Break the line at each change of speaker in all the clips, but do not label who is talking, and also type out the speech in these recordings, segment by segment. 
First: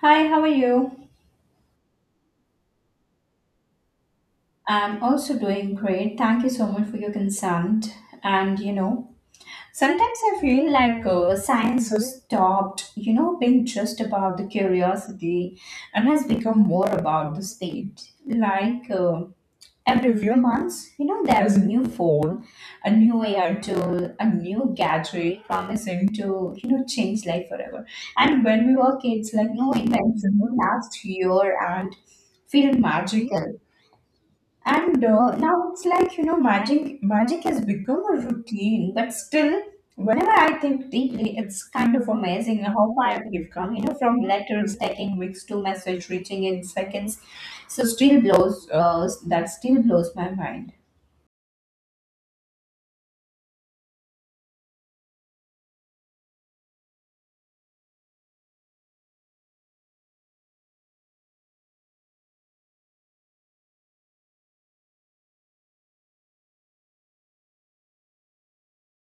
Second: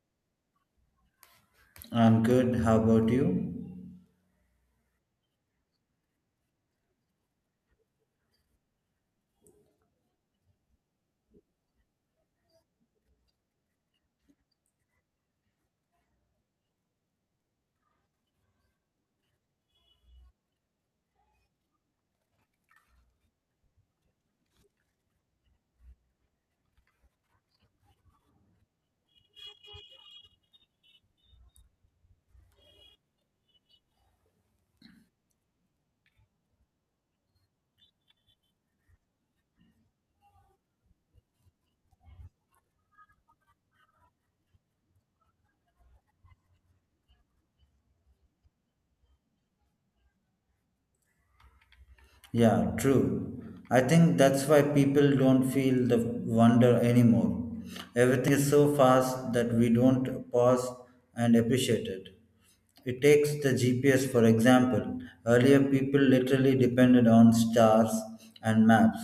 Hi, how are you?
I'm good. How about you?
I'm also doing great. Thank you so much for your consent. And you know, sometimes I feel like science has stopped, being just about the curiosity and has become more about the state. Like every few months, there is a new phone, a new AI tool, a new gadget promising to, change life forever. And when we were kids, like no invention, no last year and feel magical. And now it's like magic has become a routine. But still, whenever I think deeply, it's kind of amazing how far we've come from letters taking weeks to message reaching in seconds. So still blows that still blows my mind.
Yeah, true. I think that's why people don't feel the wonder anymore. Everything is so fast that we don't pause and appreciate it. It takes the GPS, for example. Earlier, people literally depended on stars and maps.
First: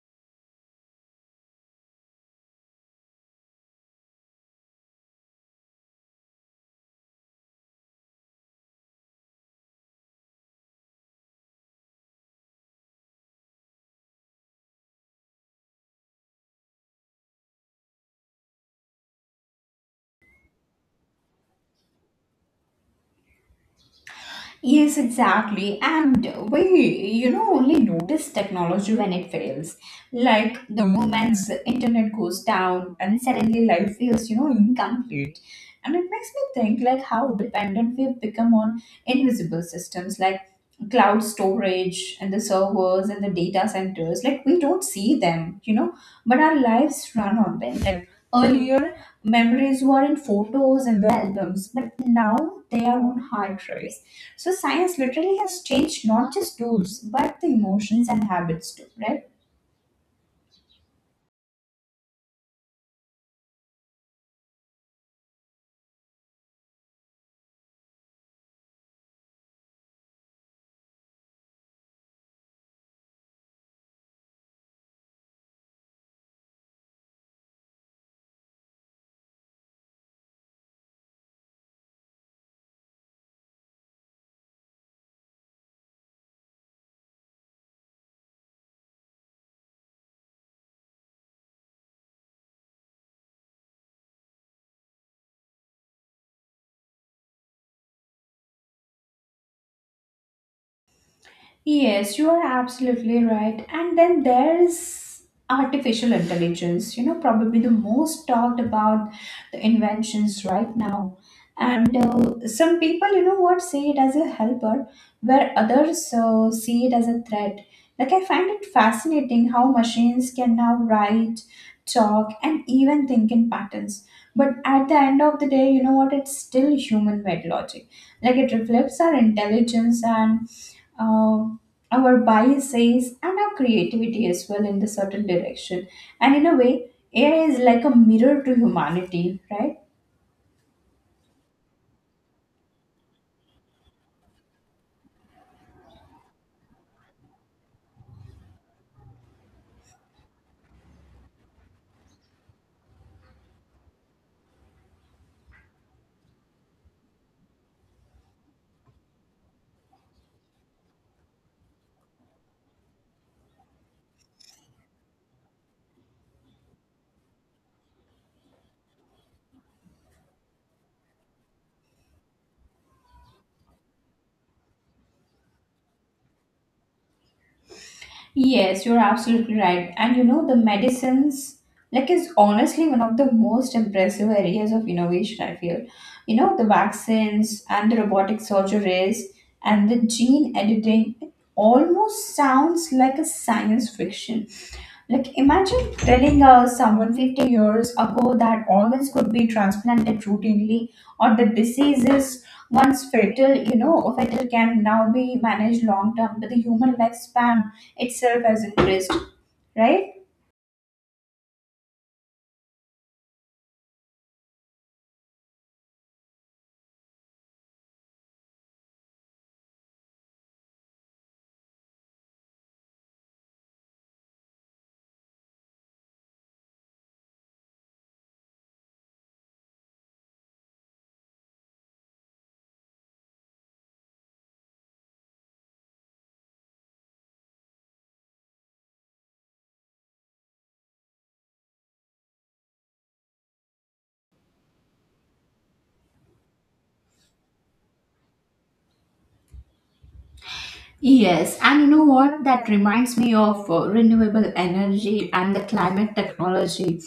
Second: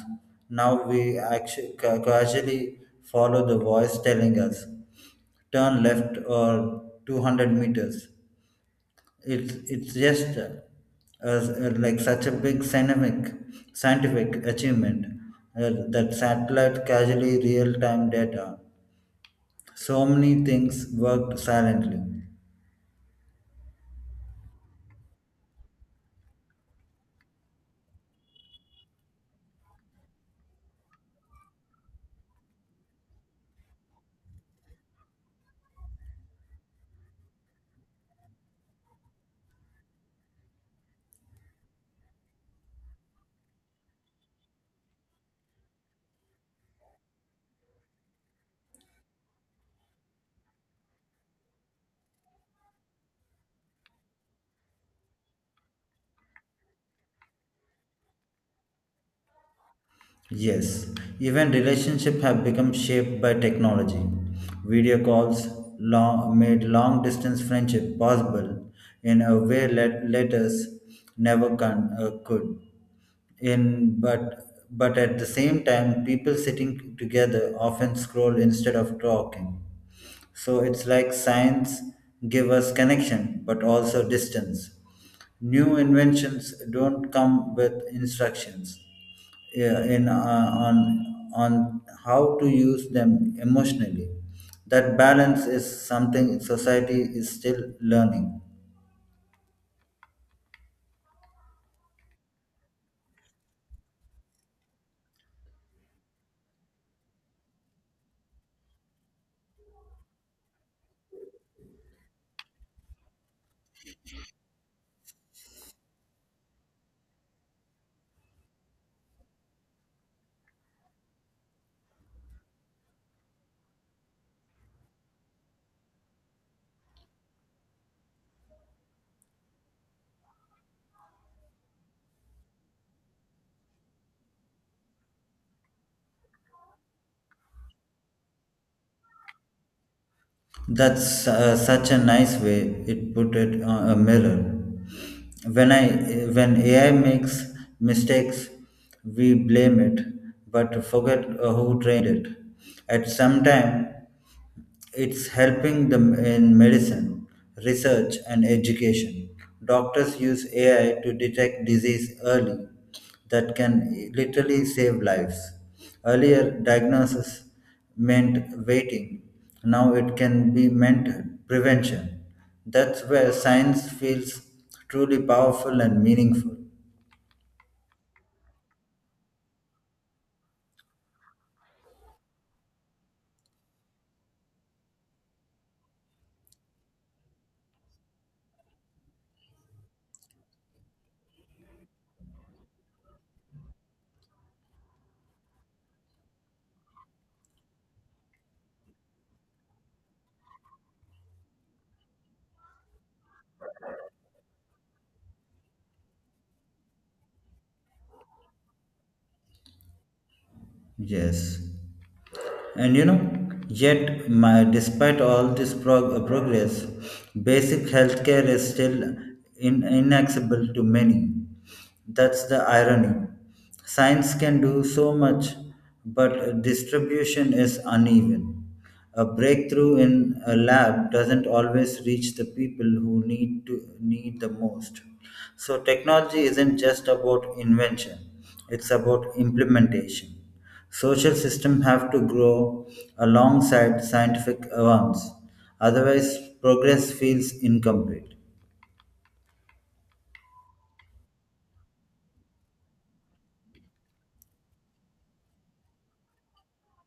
Now we actually casually follow the voice telling us turn left or 200 meters. It's just like such a big scientific achievement, that satellite casually real time data, so many things worked silently.
Yes, exactly. And we, only notice technology when it fails. Like the moment the internet goes down and suddenly life feels, incomplete. And it makes me think like how dependent we've become on invisible systems like cloud storage and the servers and the data centers. Like we don't see them, but our lives run on them. Like earlier, memories were in photos and the albums, but now they are on hard drives. So science literally has changed not just tools, but the emotions and habits too, right?
Yes, even relationships have become shaped by technology. Video calls made long distance friendship possible in a way letters never could. In but at the same time, people sitting together often scroll instead of talking. So it's like science give us connection but also distance. New inventions don't come with instructions, yeah, in on how to use them emotionally. That balance is something society is still learning.
Yes, you are absolutely right. And then there is artificial intelligence, probably the most talked about the inventions right now. And some people, see it as a helper, where others see it as a threat. Like, I find it fascinating how machines can now write, talk, and even think in patterns. But at the end of the day, it's still human made logic. Like, it reflects our intelligence and uh, our bias says and our creativity as well in the certain direction. And in a way, AI is like a mirror to humanity, right?
That's such a nice way it put it on a mirror. When I when AI makes mistakes, we blame it, but forget who trained it. At some time, it's helping them in medicine, research, and education. Doctors use AI to detect disease early that can literally save lives. Earlier, diagnosis meant waiting. Now it can be meant prevention. That's where science feels truly powerful and meaningful.
Yes, you're absolutely right. And you know, the medicines like is honestly one of the most impressive areas of innovation, I feel. You know, the vaccines and the robotic surgeries and the gene editing, it almost sounds like a science fiction. Like imagine telling someone 50 years ago that organs could be transplanted routinely, or the diseases once fatal, fatal can now be managed long term. But the human lifespan itself as interest, right?
Yes. And you know, yet despite all this progress, basic healthcare is still inaccessible to many. That's the irony. Science can do so much, but distribution is uneven. A breakthrough in a lab doesn't always reach the people who need the most. So technology isn't just about invention; it's about implementation. Social systems have to grow alongside scientific advance, otherwise, progress feels incomplete.
Yes, and you know what? That reminds me of renewable energy and the climate technology.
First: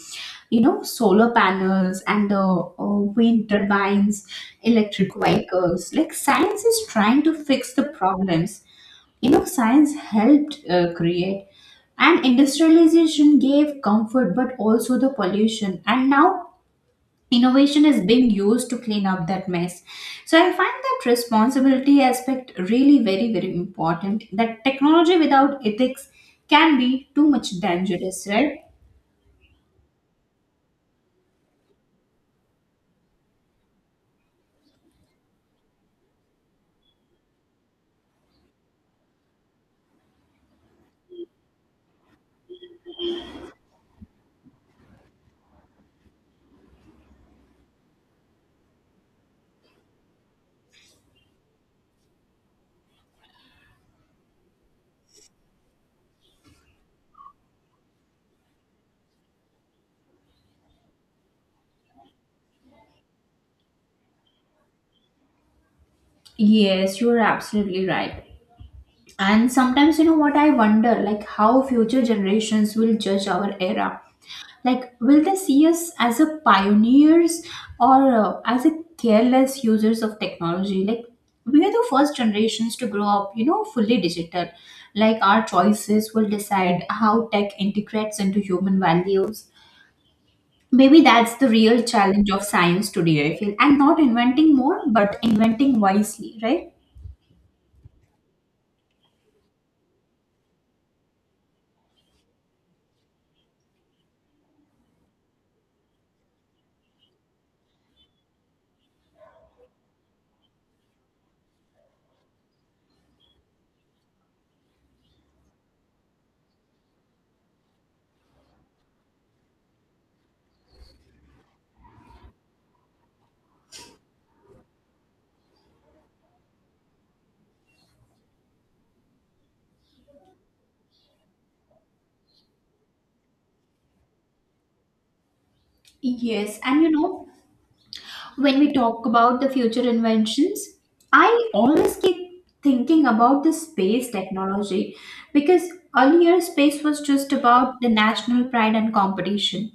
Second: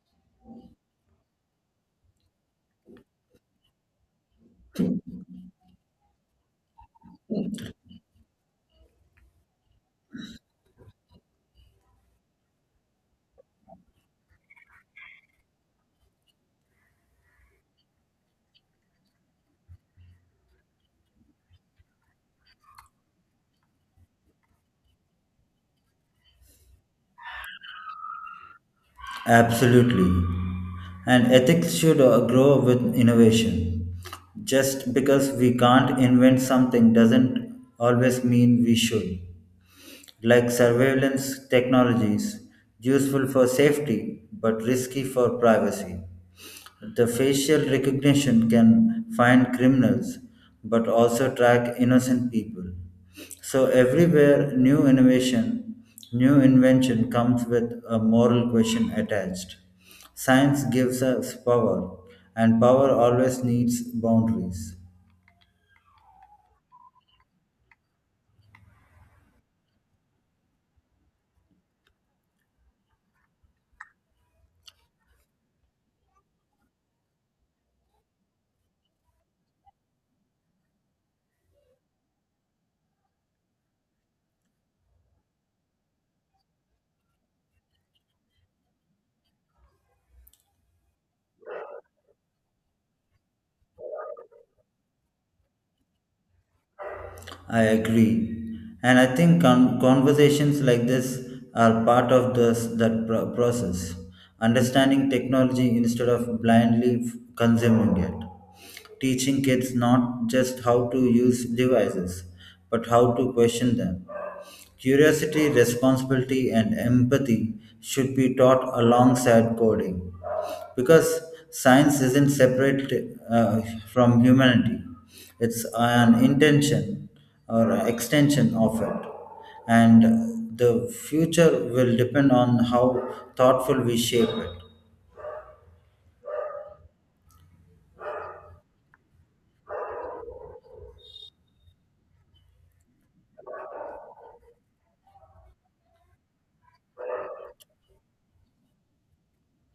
You know, solar panels and the wind turbines, electric vehicles. Like, science is trying to fix the problems. You know, science helped create, and industrialization gave comfort, but also the pollution. And now innovation is being used to clean up that mess. So I find that responsibility aspect really very very important, that technology without ethics can be too much dangerous, right?
Absolutely. And ethics should grow with innovation. Just because we can't invent something doesn't always mean we should. Like surveillance technologies, useful for safety but risky for privacy. The facial recognition can find criminals but also track innocent people. So everywhere new innovation, new invention comes with a moral question attached. Science gives us power and power always needs boundaries.
Yes, you are absolutely right. And sometimes, I wonder like how future generations will judge our era. Like, will they see us as a pioneers or as a careless users of technology? Like, we are the first generations to grow up, fully digital. Like, our choices will decide how tech integrates into human values. Maybe that's the real challenge of science today, I feel. And not inventing more, but inventing wisely, right?
I agree. And I think conversations like this are part of that process, understanding technology instead of blindly consuming it. Teaching kids not just how to use devices, but how to question them. Curiosity, responsibility, and empathy should be taught alongside coding because science isn't separate uh, from humanity. It's an intention or extension of it, and the future will depend on how thoughtful we shape it.
Yes, and you know, when we talk about the future inventions, I always keep thinking about the space technology, because earlier space was just about the national pride and competition.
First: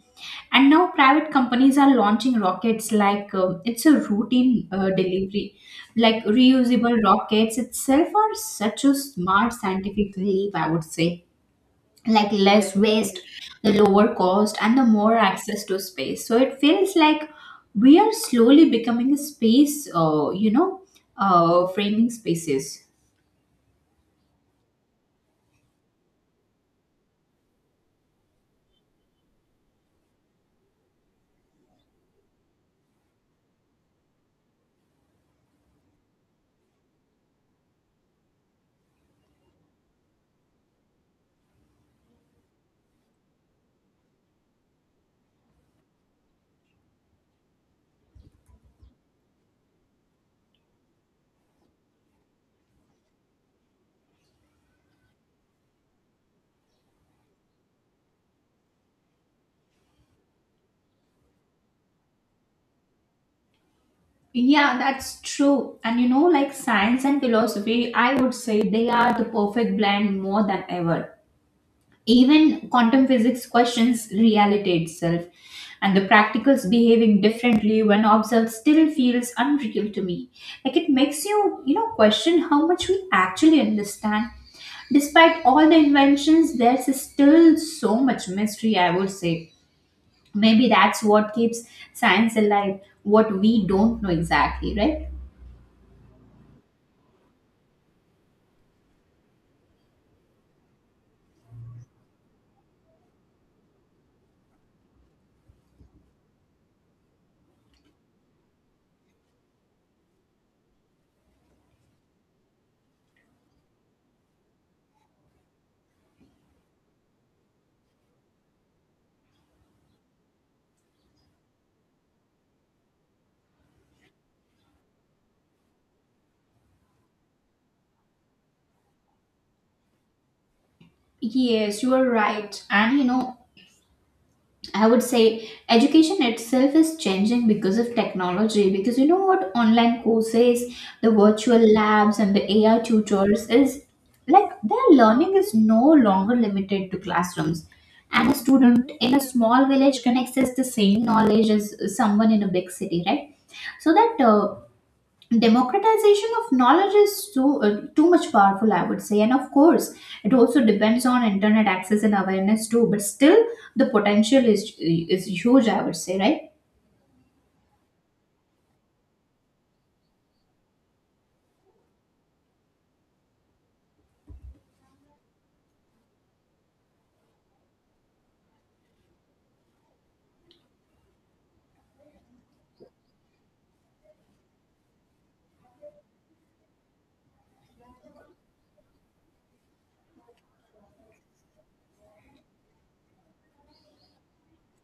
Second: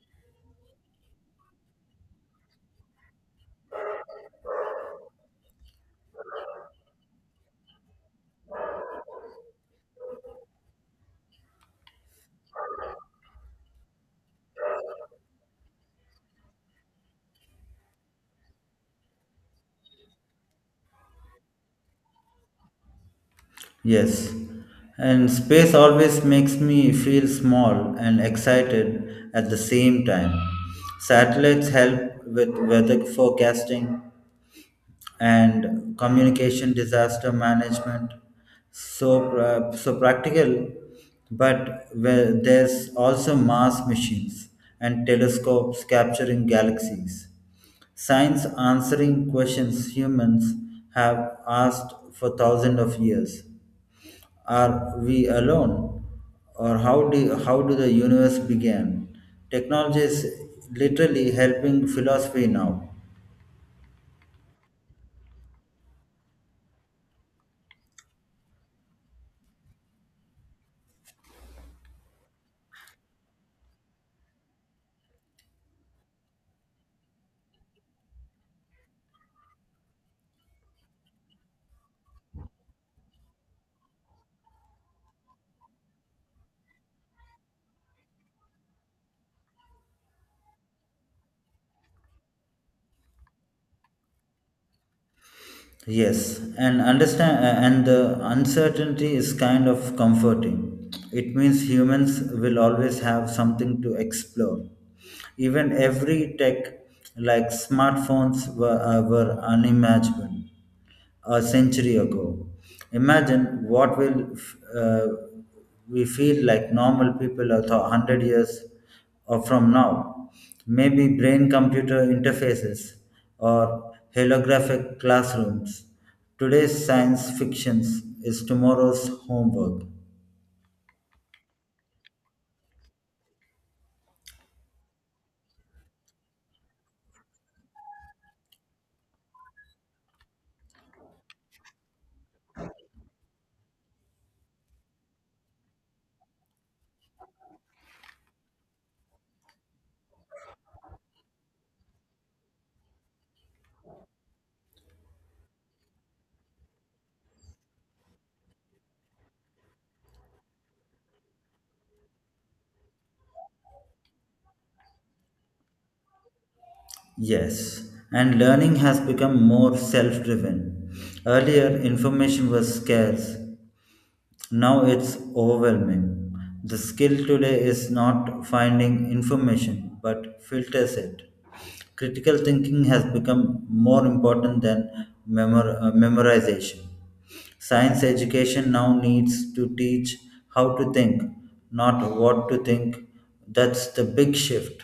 And now private companies are launching rockets like it's a routine delivery. Like reusable rockets itself are such a smart scientific leap, I would say, like less waste, the lower cost, and the more access to space. So it feels like we are slowly becoming a space, framing spaces.
Yes, and space always makes me feel small and excited at the same time. Satellites help with weather forecasting and communication disaster management, so practical, but where there's also mass machines and telescopes capturing galaxies, science answering questions humans have asked for thousands of years. Are we alone, or how do the universe began? Technology is literally helping philosophy now.
Yeah, that's true. And you know, like science and philosophy, I would say they are the perfect blend more than ever. Even quantum physics questions reality itself, and the practicals behaving differently when observed still feels unreal to me. Like it makes you, question how much we actually understand. Despite all the inventions, there's still so much mystery, I would say. Maybe that's what keeps science alive, what we don't know exactly, right?
Yes, and and the uncertainty is kind of comforting. It means humans will always have something to explore. Even every tech, like smartphones, were unimaginable a century ago. Imagine what will we feel like normal people a 100 years or from now. Maybe brain-computer interfaces or holographic classrooms. Today's science fiction is tomorrow's homework.
Yes, you are right. And you know, I would say education itself is changing because of technology. Because you know what, online courses, the virtual labs, and the AI tutors is like their learning is no longer limited to classrooms. And a student in a small village can access the same knowledge as someone in a big city, right? So that democratization of knowledge is so too much powerful, I would say. And of course it also depends on internet access and awareness too, but still the potential is huge, I would say, right?
Yes, and learning has become more self driven. Earlier, information was scarce. Now it's overwhelming. The skill today is not finding information but filters it. Critical thinking has become more important than memorization. Science education now needs to teach how to think, not what to think. That's the big shift.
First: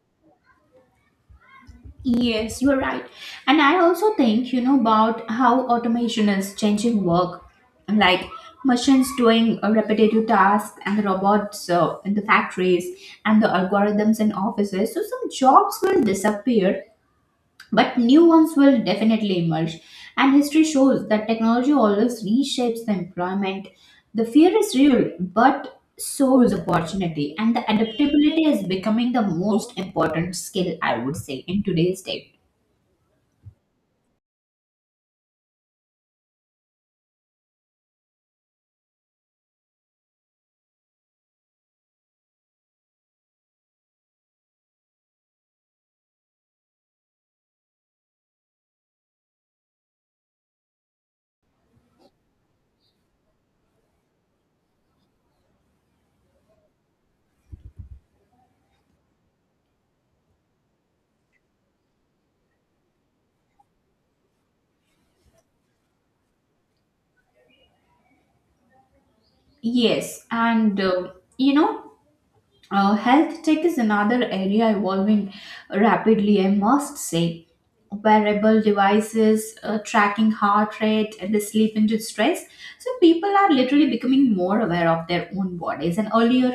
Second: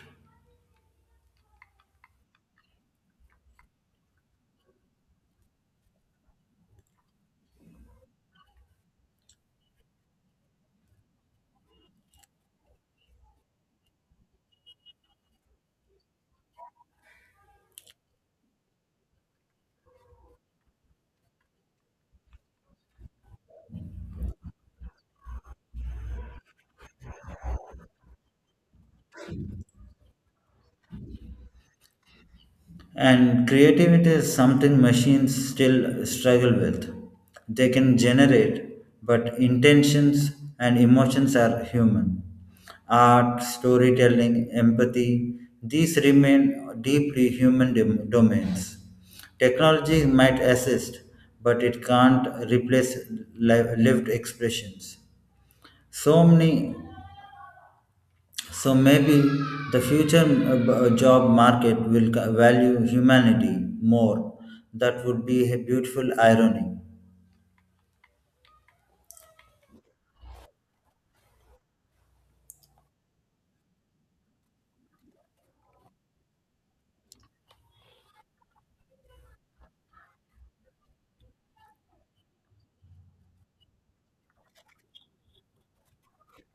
Yes, you're right. And I also think, you know, about how automation is changing work. Like machines doing repetitive tasks and the robots in the factories and the algorithms in offices. So some jobs will disappear, but new ones will definitely emerge, and history shows that technology always reshapes the employment. The fear is real, but so is opportunity, and the adaptability is becoming the most important skill, I would say, in today's day.
And creativity is something machines still struggle with. They can generate, but intentions and emotions are human. Art, storytelling, empathy, these remain deeply human domains. Technology might assist, but it can't replace lived expressions. So many so maybe the future job market will value humanity more. That would be a beautiful irony.
Yes, and you know, health tech is another area evolving rapidly, I must say. Wearable devices, tracking heart rate, and the sleep induced stress. So, people are literally becoming more aware of their own bodies. And earlier,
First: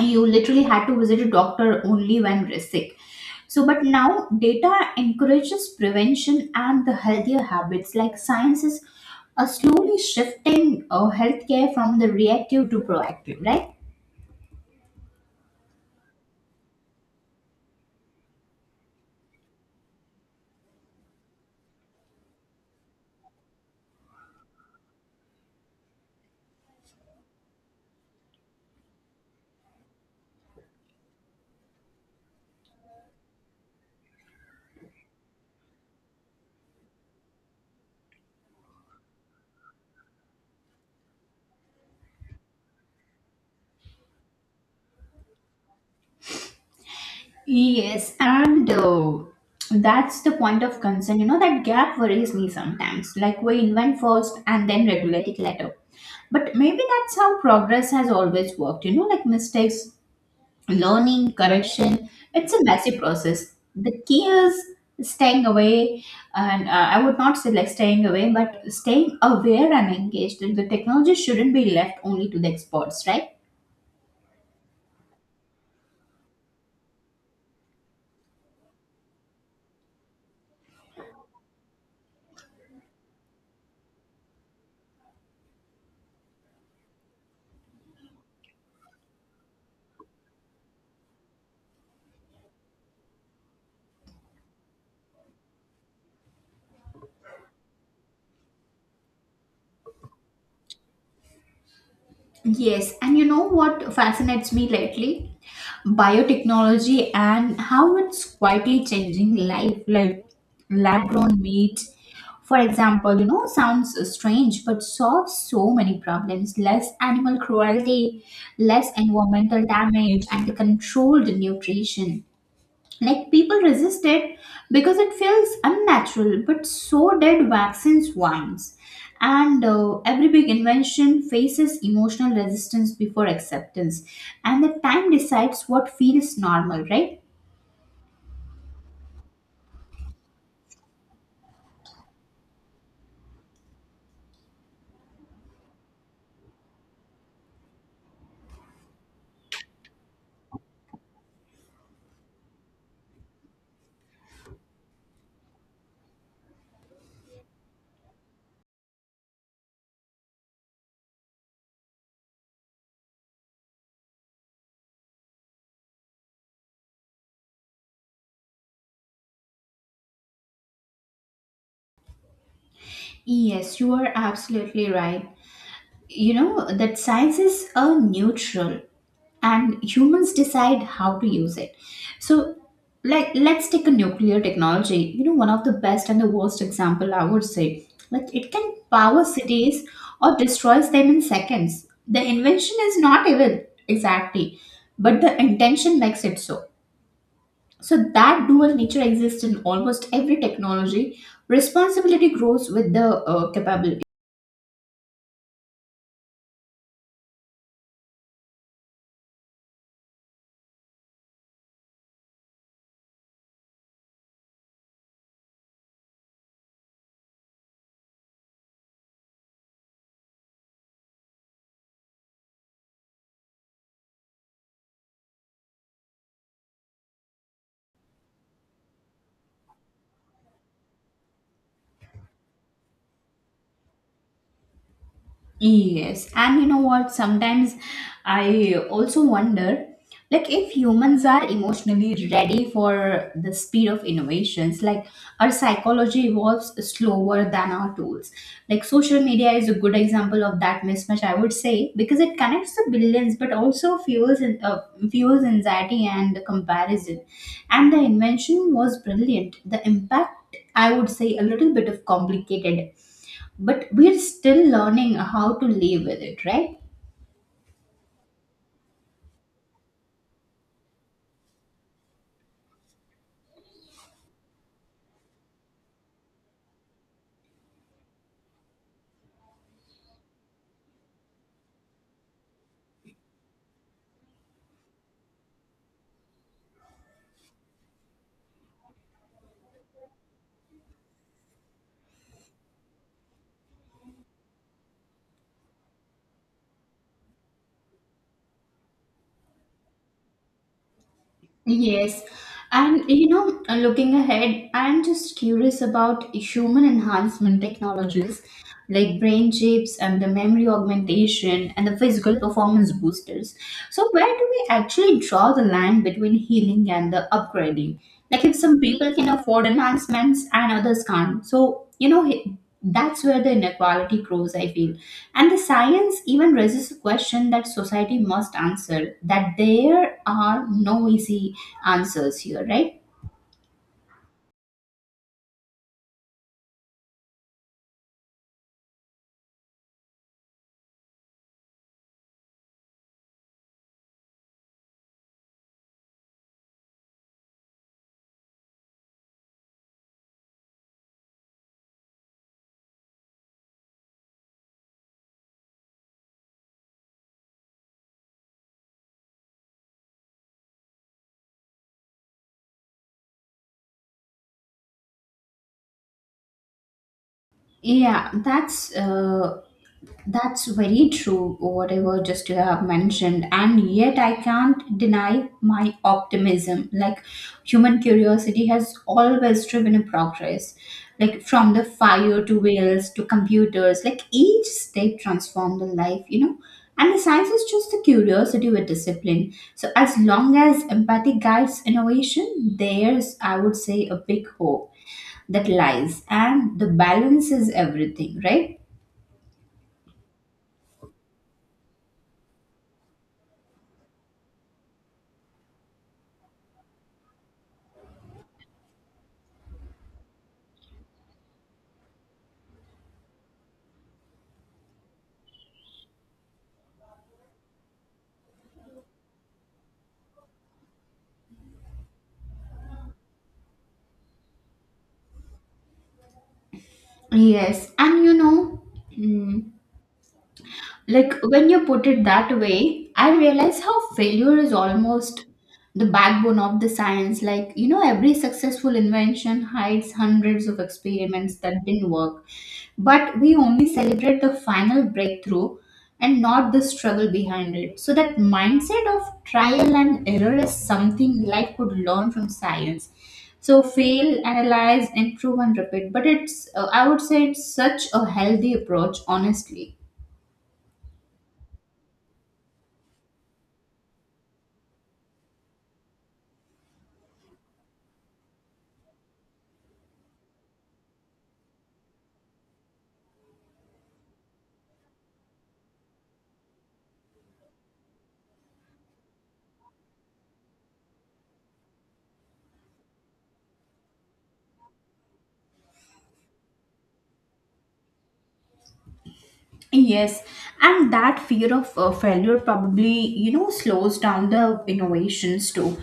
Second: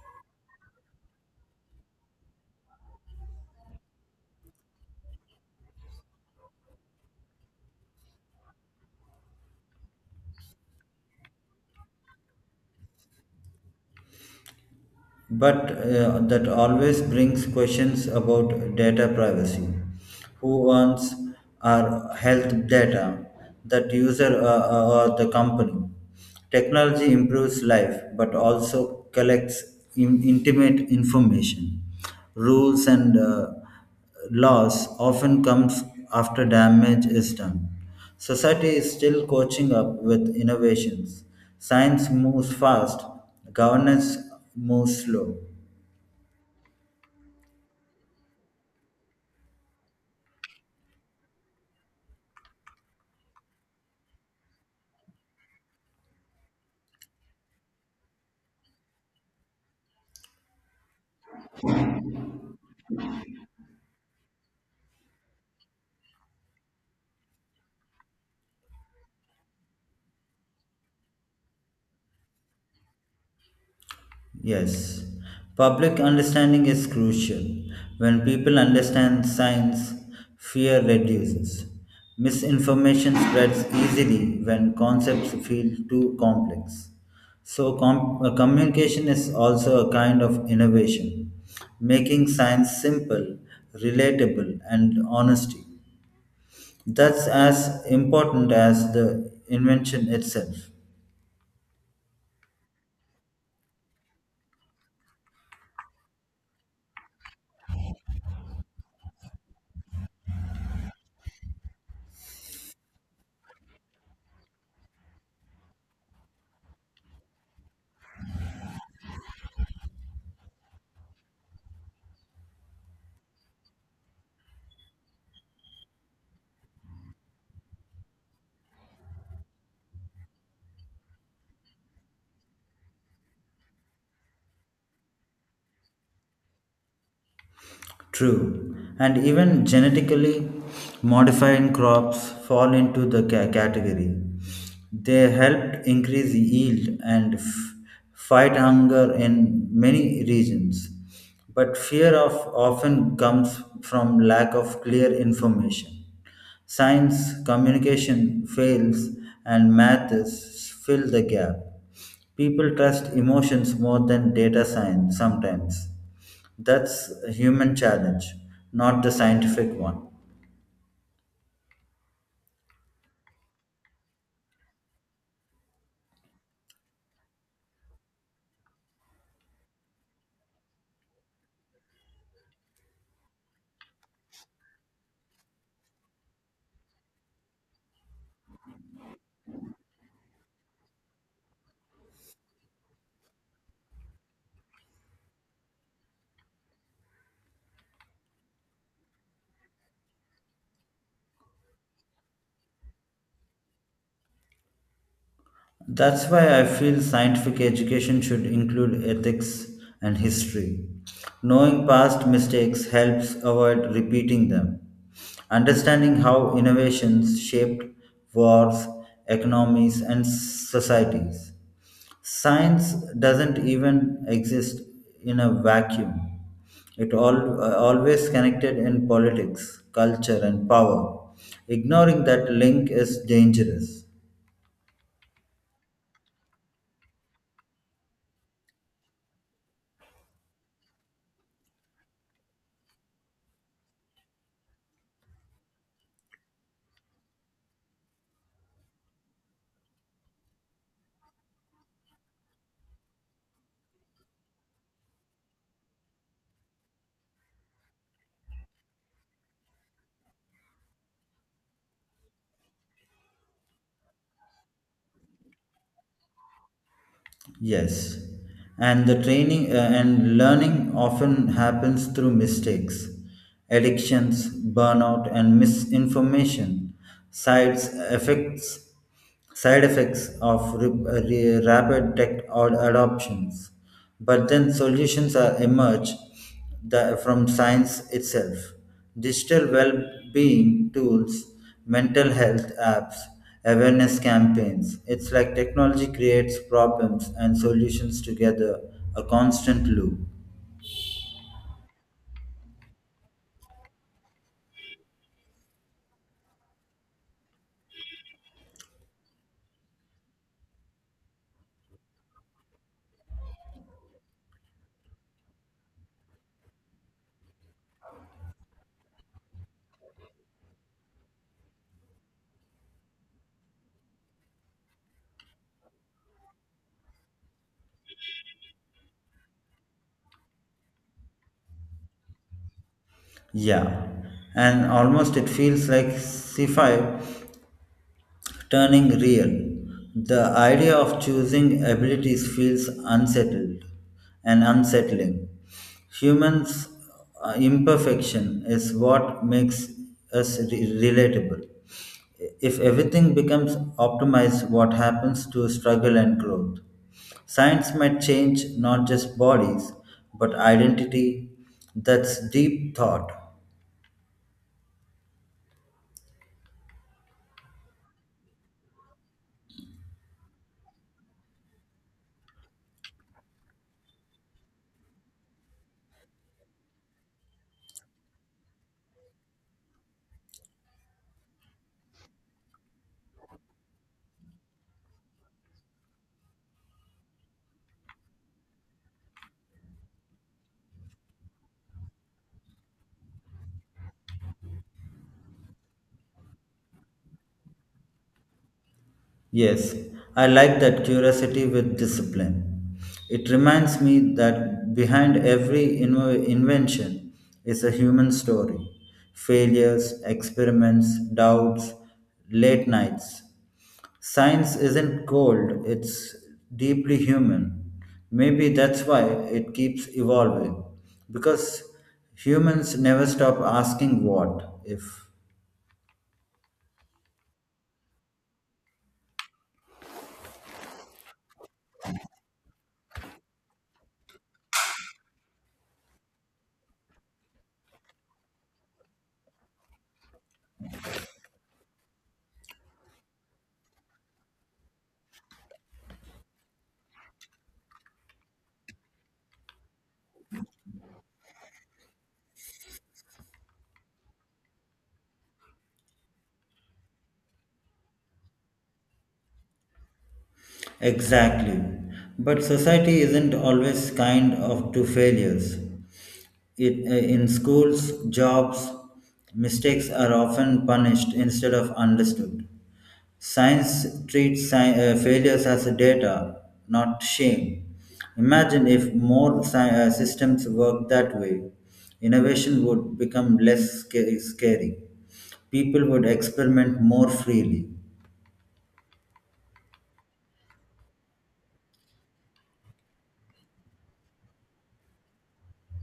you literally had to visit a doctor only when sick. So, but now data encourages prevention and the healthier habits. Like science is slowly shifting healthcare from the reactive to proactive, right?
But That always brings questions about data privacy. Who owns our health data? That user or the company? Technology improves life but also collects intimate information, rules, and loss often comes after damage is done. Society is still coaching up with innovations. Science moves fast, governance moves slow.
Yes, and that's the point of concern. You know, that gap worries me sometimes. Like, we invent first and then regulate it later. But maybe that's how progress has always worked. You know, like mistakes, learning, correction, it's a messy process. The key is staying away, and I would not say like staying away, but staying aware and engaged. The technology shouldn't be left only to the experts, right?
Yes, public understanding is crucial. When people understand science, fear reduces. Misinformation spreads easily when concepts feel too complex. So, communication is also a kind of innovation, making science simple, relatable, and honesty. That's as important as the invention itself.
Yes, and you know what fascinates me lately? Biotechnology and how it's quietly changing life, like lab grown meat. For example, you know, sounds strange but solves so many problems: less animal cruelty, less environmental damage, and controlled nutrition. Like people resist it because it feels unnatural, but so did vaccines once. And every big invention faces emotional resistance before acceptance, and the time decides what feels normal, right?
True, and even genetically modifying crops fall into the category. They helped increase yield and fight hunger in many regions. But fear of often comes from lack of clear information. Science communication fails and math is fill the gap. People trust emotions more than data science sometimes. That's a human challenge, not the scientific one.
Yes, you are absolutely right. You know that science is a neutral and humans decide how to use it. So, like, let's take a nuclear technology, you know, one of the best and the worst example, I would say. Like it can power cities or destroys them in seconds. The invention is not evil, exactly, but the intention makes it so. So that dual nature exists in almost every technology. Responsibility grows with the capability.
That's why I feel scientific education should include ethics and history. Knowing past mistakes helps avoid repeating them. Understanding how innovations shaped wars, economies, and societies. Science doesn't even exist in a vacuum. It all always connected in politics, culture, and power. Ignoring that link is dangerous.
Yes, and you know what? Sometimes I also wonder, like, if humans are emotionally ready for the speed of innovations, like, our psychology evolves slower than our tools. Like, social media is a good example of that mismatch, I would say, because it connects the billions, but also fuels anxiety and the comparison. And the invention was brilliant. The impact, I would say, a little bit of complicated, but we're still learning how to live with it, right?
Yes, and the training and learning often happens through mistakes, addictions, burnout, and misinformation. Sides effects, Side effects of rapid tech or adoptions. But then solutions are emerge from science itself. Digital well-being tools, mental health apps, awareness campaigns. It's like technology creates problems and solutions together, a constant loop.
Yes. And you know, looking ahead, I'm just curious about human enhancement technologies like brain chips and the memory augmentation and the physical performance boosters. So, where do we actually draw the line between healing and the upgrading? Like, if some people can afford enhancements and others can't. So, you know, that's where the inequality grows, I feel. And the science even raises a question that society must answer, that there are no easy answers here, right?
Yeah, and almost it feels like sci-fi turning real. The idea of choosing abilities feels unsettled and unsettling. Humans' imperfection is what makes us relatable. If everything becomes optimized, what happens to struggle and growth? Science might change not just bodies, but identity. That's deep thought.
Yeah, that's uh, That's very true, whatever just you have mentioned. And yet, I can't deny my optimism. Like, human curiosity has always driven a progress. Like, from the fire to whales to computers, like, each step transformed the life, you know. And the science is just the curiosity with discipline. So, as long as empathy guides innovation, there's, I would say, a big hope that lies. And the balance is everything, right?
Yes, I like that curiosity with discipline. It reminds me that behind every invention is a human story, failures, experiments, doubts, late nights. Science isn't cold, it's deeply human. Maybe that's why it keeps evolving because humans never stop asking what if.
Yes, and you know, mm, like when you put it that way, I realize how failure is almost the backbone of the science. Like, you know, every successful invention hides hundreds of experiments that didn't work. But we only celebrate the final breakthrough and not the struggle behind it. So, that mindset of trial and error is something life could learn from science. So, fail, analyze, improve, and repeat. But I would say, it's such a healthy approach, honestly.
Exactly. But society isn't always kind of to failures. In schools, jobs, mistakes are often punished instead of understood. Science treats failures as a data, not shame. Imagine if more systems worked that way. Innovation would become less scary. People would experiment more freely.
Yes, and that fear of failure probably, you know, slows down the innovations too.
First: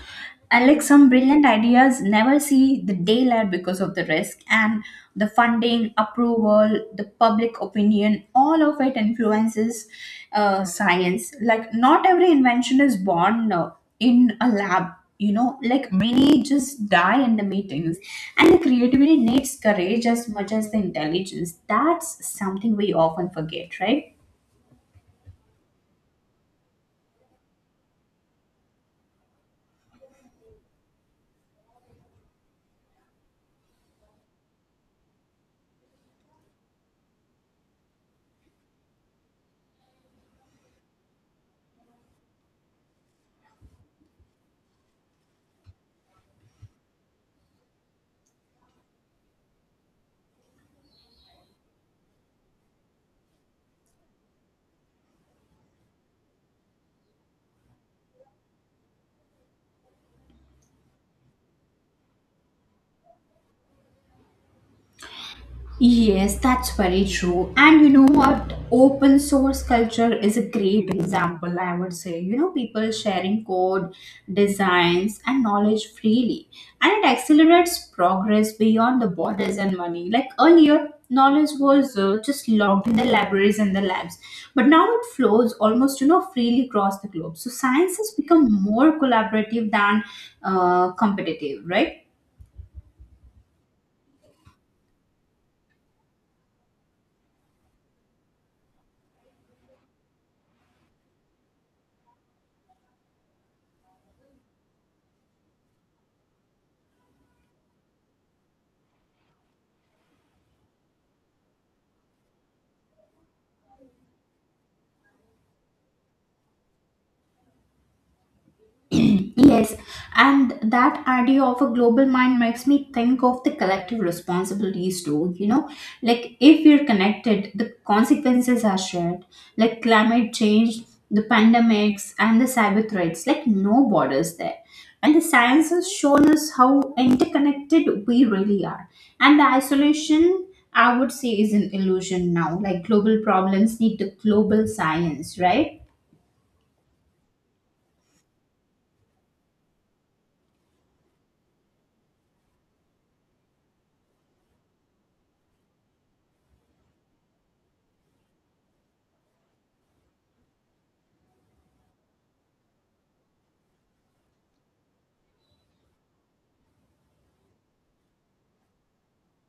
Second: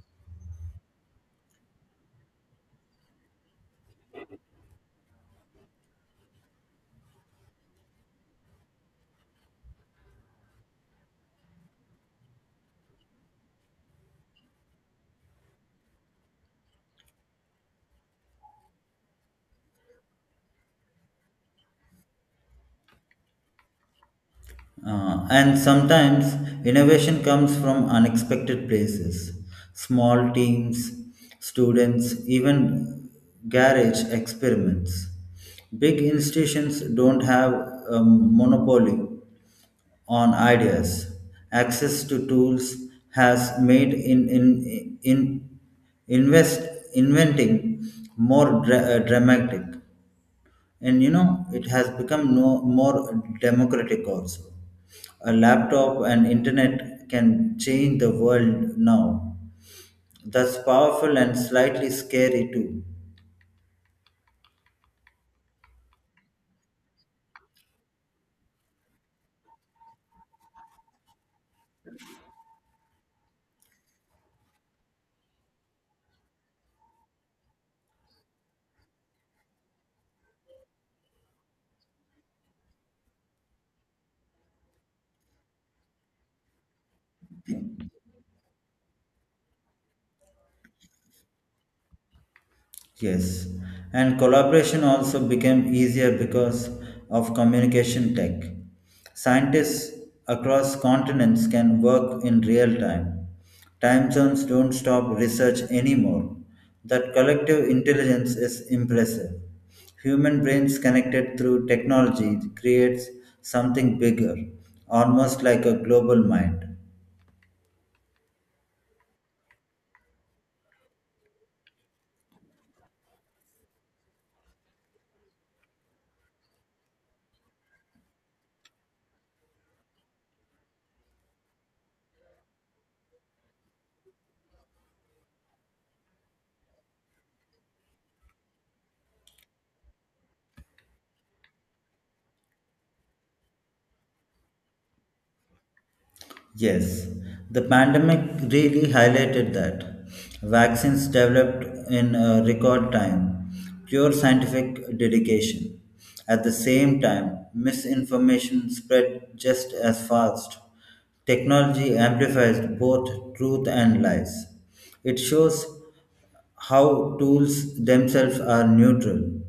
And like some brilliant ideas never see the daylight because of the risk and the funding, approval, the public opinion, all of it influences science. Like, not every invention is born in a lab, you know, like many just die in the meetings. And the creativity needs courage as much as the intelligence. That's something we often forget, right?
And sometimes innovation comes from unexpected places, small teams, students, even garage experiments. Big institutions don't have a monopoly on ideas. Access to tools has made invest, inventing more dramatic, and you know it has become no more democratic also. A laptop and internet can change the world now. That's powerful and slightly scary too.
Yes, that's very true. And you know what? Open source culture is a great example, I would say. You know, people sharing code, designs, and knowledge freely. And it accelerates progress beyond the borders and money. Like earlier, knowledge was just logged in the libraries and the labs. But now it flows almost, you know, freely across the globe. So science has become more collaborative than competitive, right?
Yes, and collaboration also became easier because of communication tech. Scientists across continents can work in real time. Time zones don't stop research anymore. That collective intelligence is impressive. Human brains connected through technology creates something bigger, almost like a global mind.
Yes, and that idea of a global mind makes me think of the collective responsibilities too. You know, like if we're connected, the consequences are shared, like climate change, the pandemics, and the cyber threats, like no borders there. And the science has shown us how interconnected we really are. And the isolation, I would say, is an illusion now. Like global problems need the global science, right?
Yes, the pandemic really highlighted that. Vaccines developed in record time, pure scientific dedication. At the same time, misinformation spread just as fast. Technology amplifies both truth and lies. It shows how tools themselves are neutral.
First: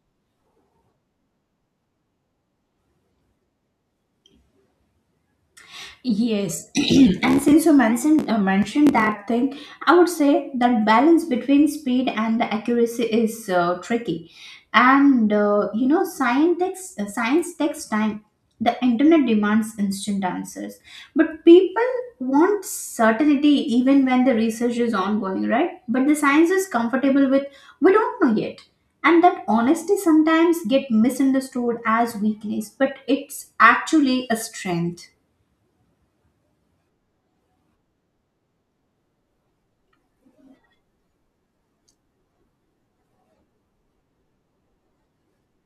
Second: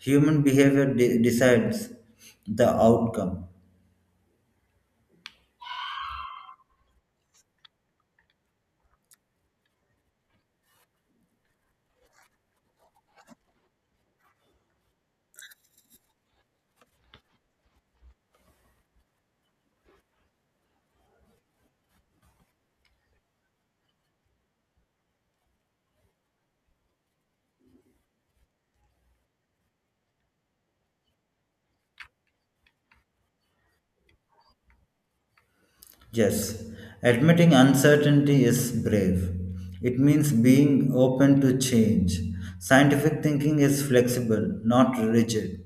Human behavior decides the outcome.
Yes, and since you mentioned mentioned that thing, I would say that balance between speed and the accuracy is tricky, and you know, science takes science takes time. The internet demands instant answers, but people want certainty even when the research is ongoing, right? But the science is comfortable with we don't know yet, and that honesty sometimes get misunderstood as weakness, but it's actually a strength.
Yes, admitting uncertainty is brave. It means being open to change. Scientific thinking is flexible, not rigid.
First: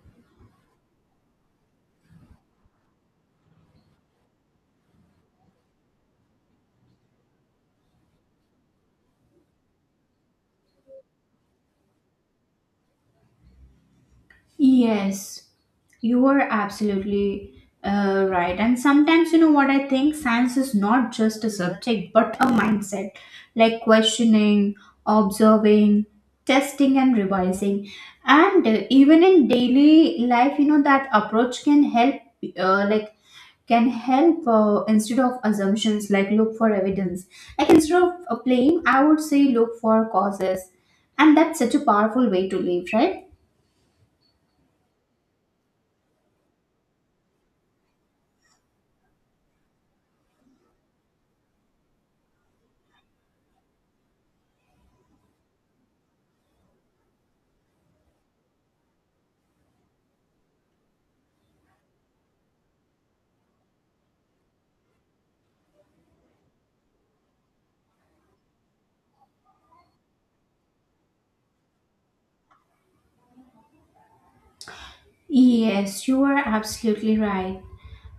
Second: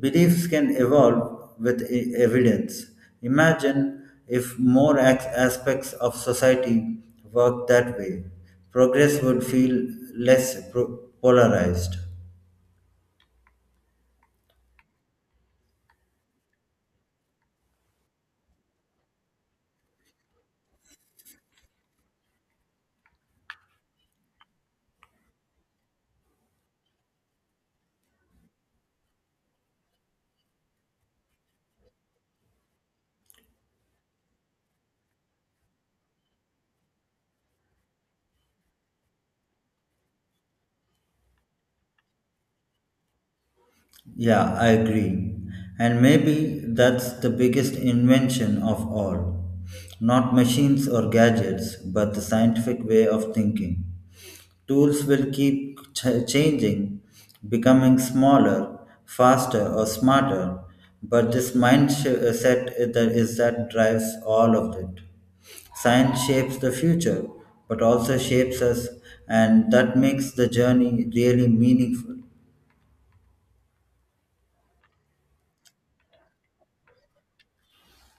Beliefs can evolve with evidence. Imagine if more aspects of society worked that way. Progress would feel less polarized.
Yes, you are absolutely right. And sometimes, you know what I think? Science is not just a subject, but a mindset like questioning, observing, testing, and revising. And even in daily life, you know, that approach can help, uh, like, instead of assumptions, like look for evidence. Like, instead of blame, I would say look for causes. And that's such a powerful way to live, right?
Yeah, I agree. And maybe that's the biggest invention of all. Not machines or gadgets, but the scientific way of thinking. Tools will keep changing, becoming smaller, faster, or smarter, but this mindset is that drives all of it. Science shapes the future, but also shapes us, and that makes the journey really meaningful.
Yes, you are absolutely right.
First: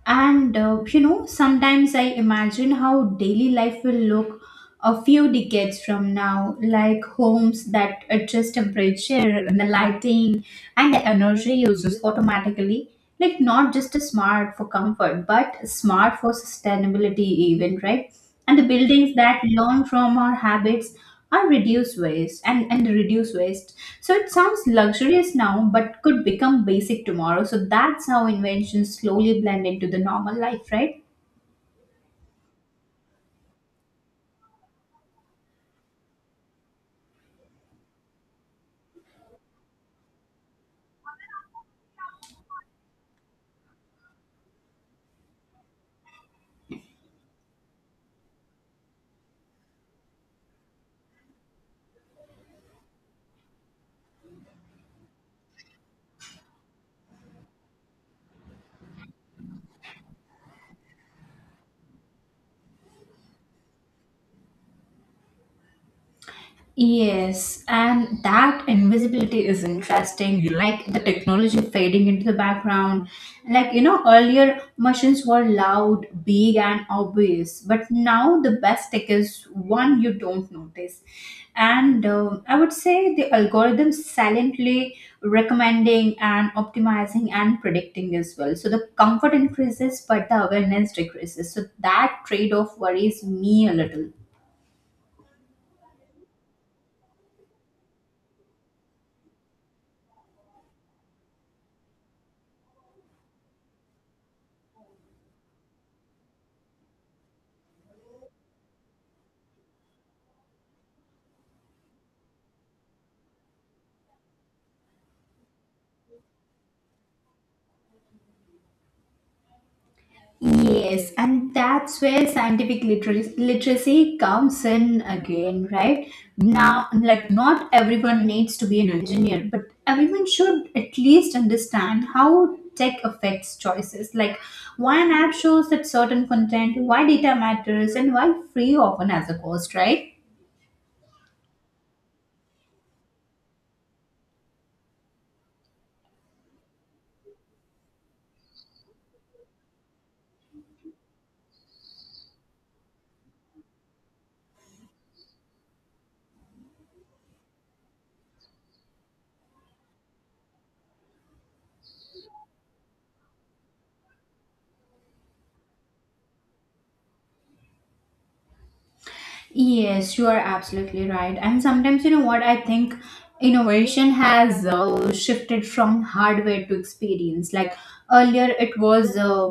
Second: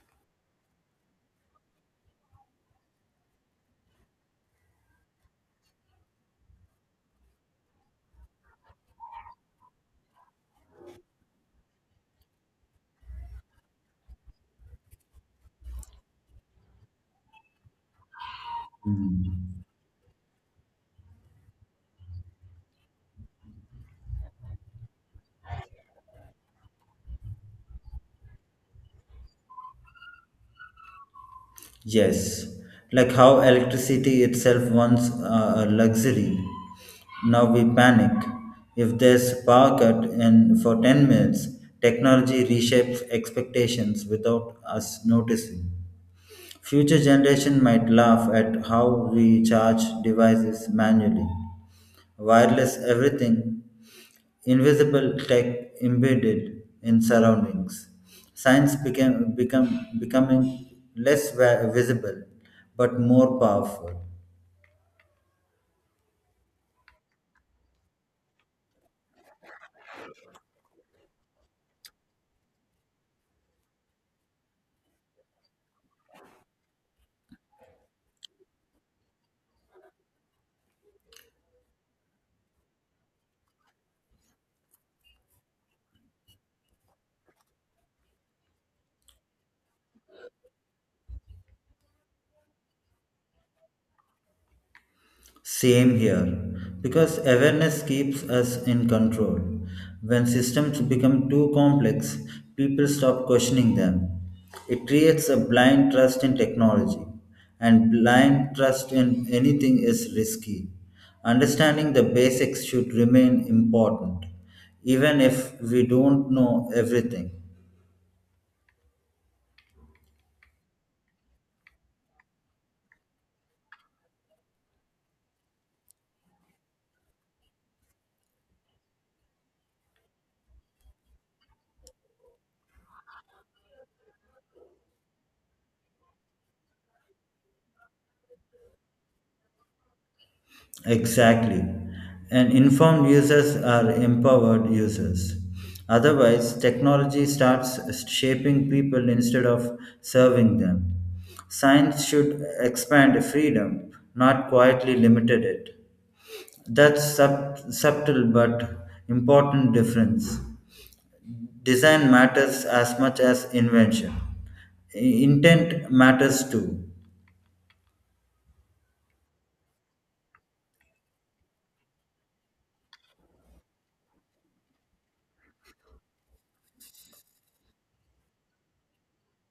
And you know, sometimes I imagine how daily life will look a few decades from now, like homes that adjust temperature, and the lighting, and the energy uses automatically. Like not just a smart for comfort, but smart for sustainability, even, right. And the buildings that
Mm.
learn from our habits are reduce waste and reduce waste, so it sounds luxurious now, but could become basic tomorrow. So that's how inventions slowly blend into the normal life, right?
Yes, like how electricity itself once a luxury. Now we panic. If there's power cut and for 10 minutes, technology reshapes expectations without us noticing. Future generation might laugh at how we charge devices manually. Wireless everything invisible tech embedded in surroundings. Science became become becoming less visible but more powerful.
Yes, and that invisibility is interesting, like the technology fading into the background. Like, you know, earlier machines were loud, big, and obvious, but now the best tech is one you don't notice. And I would say the algorithms silently recommending and optimizing and predicting as well. So the comfort increases, but the awareness decreases. So that trade off worries me a little.
Same here, because awareness keeps us in control. When systems become too complex, people stop questioning them. It creates a blind trust in technology, and blind trust in anything is risky. Understanding the basics should remain important, even if we don't know everything.
Yes, and that's where scientific literacy comes in again, right? Now, like, not everyone needs to be an engineer, but everyone should at least understand how tech affects choices. Like, why an app shows that certain content, why data matters, and why free often has a cost, right?
Exactly. And informed users are empowered users. Otherwise, technology starts shaping people instead of serving them. Science should expand freedom, not quietly limited it. That's subtle but important difference. Design matters as much as invention. Intent matters too.
Yes, you are absolutely right. And sometimes, you know what, I think innovation has shifted from hardware to experience. Like earlier, it was, uh,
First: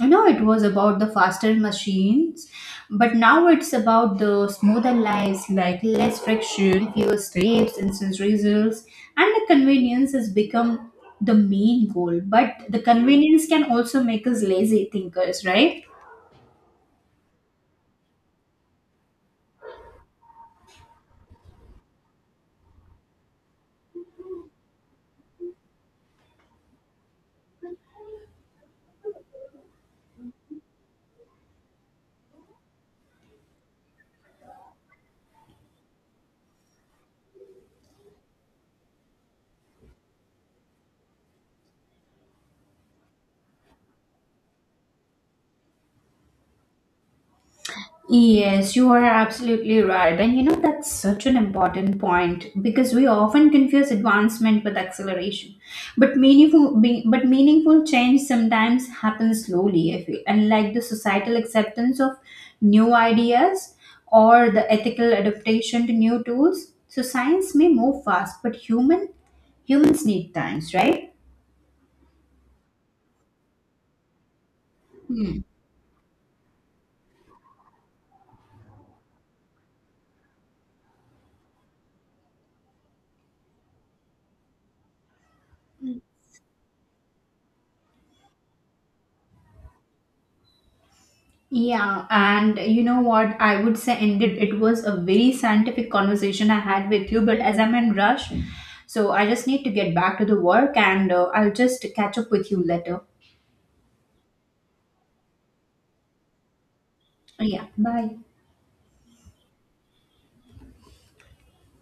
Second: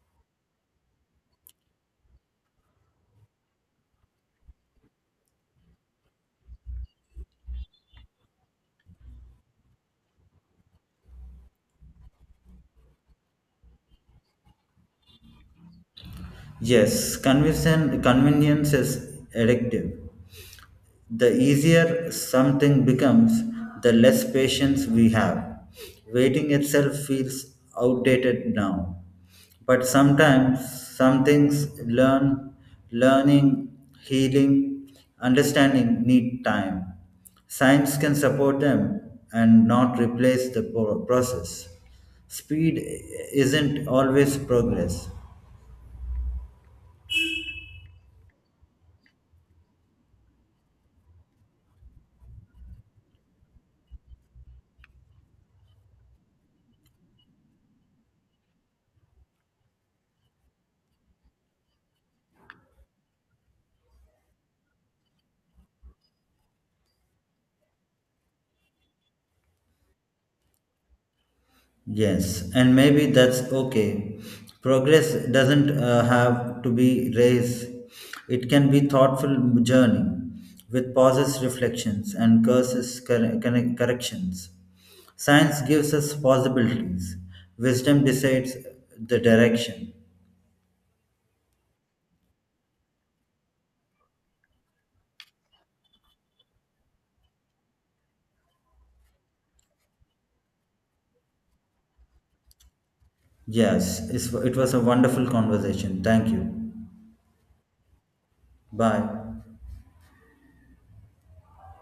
you know, it was about the faster machines, but now it's about the smoother lives, like less friction, fewer steps, instant results, and the convenience has become the main goal. But the convenience can also make us lazy thinkers, right?
Yes, convenience is addictive. The easier something becomes, the less patience we have. Waiting itself feels outdated now. But sometimes some things, learning, healing, understanding need time. Science can support them and not replace the process. Speed isn't always progress.
Yes, you are absolutely right. And you know, that's such an important point because we often confuse advancement with acceleration. But meaningful change sometimes happens slowly, I feel. And like the societal acceptance of new ideas or the ethical adaptation to new tools, so science may move fast, but humans need times, right?
Yes, and maybe that's okay. Progress
Hmm.
doesn't have to be race. It can be thoughtful journey with pauses, reflections, and corrections. Science gives us possibilities. Wisdom decides the direction.
Yeah, and you know what? I would say indeed it was a very scientific conversation I had with you, but as I'm in rush, so I just need to get back to the work, and I'll just catch up with you later.
Yes, it was a wonderful conversation. Thank you.
Yeah, bye.
Bye.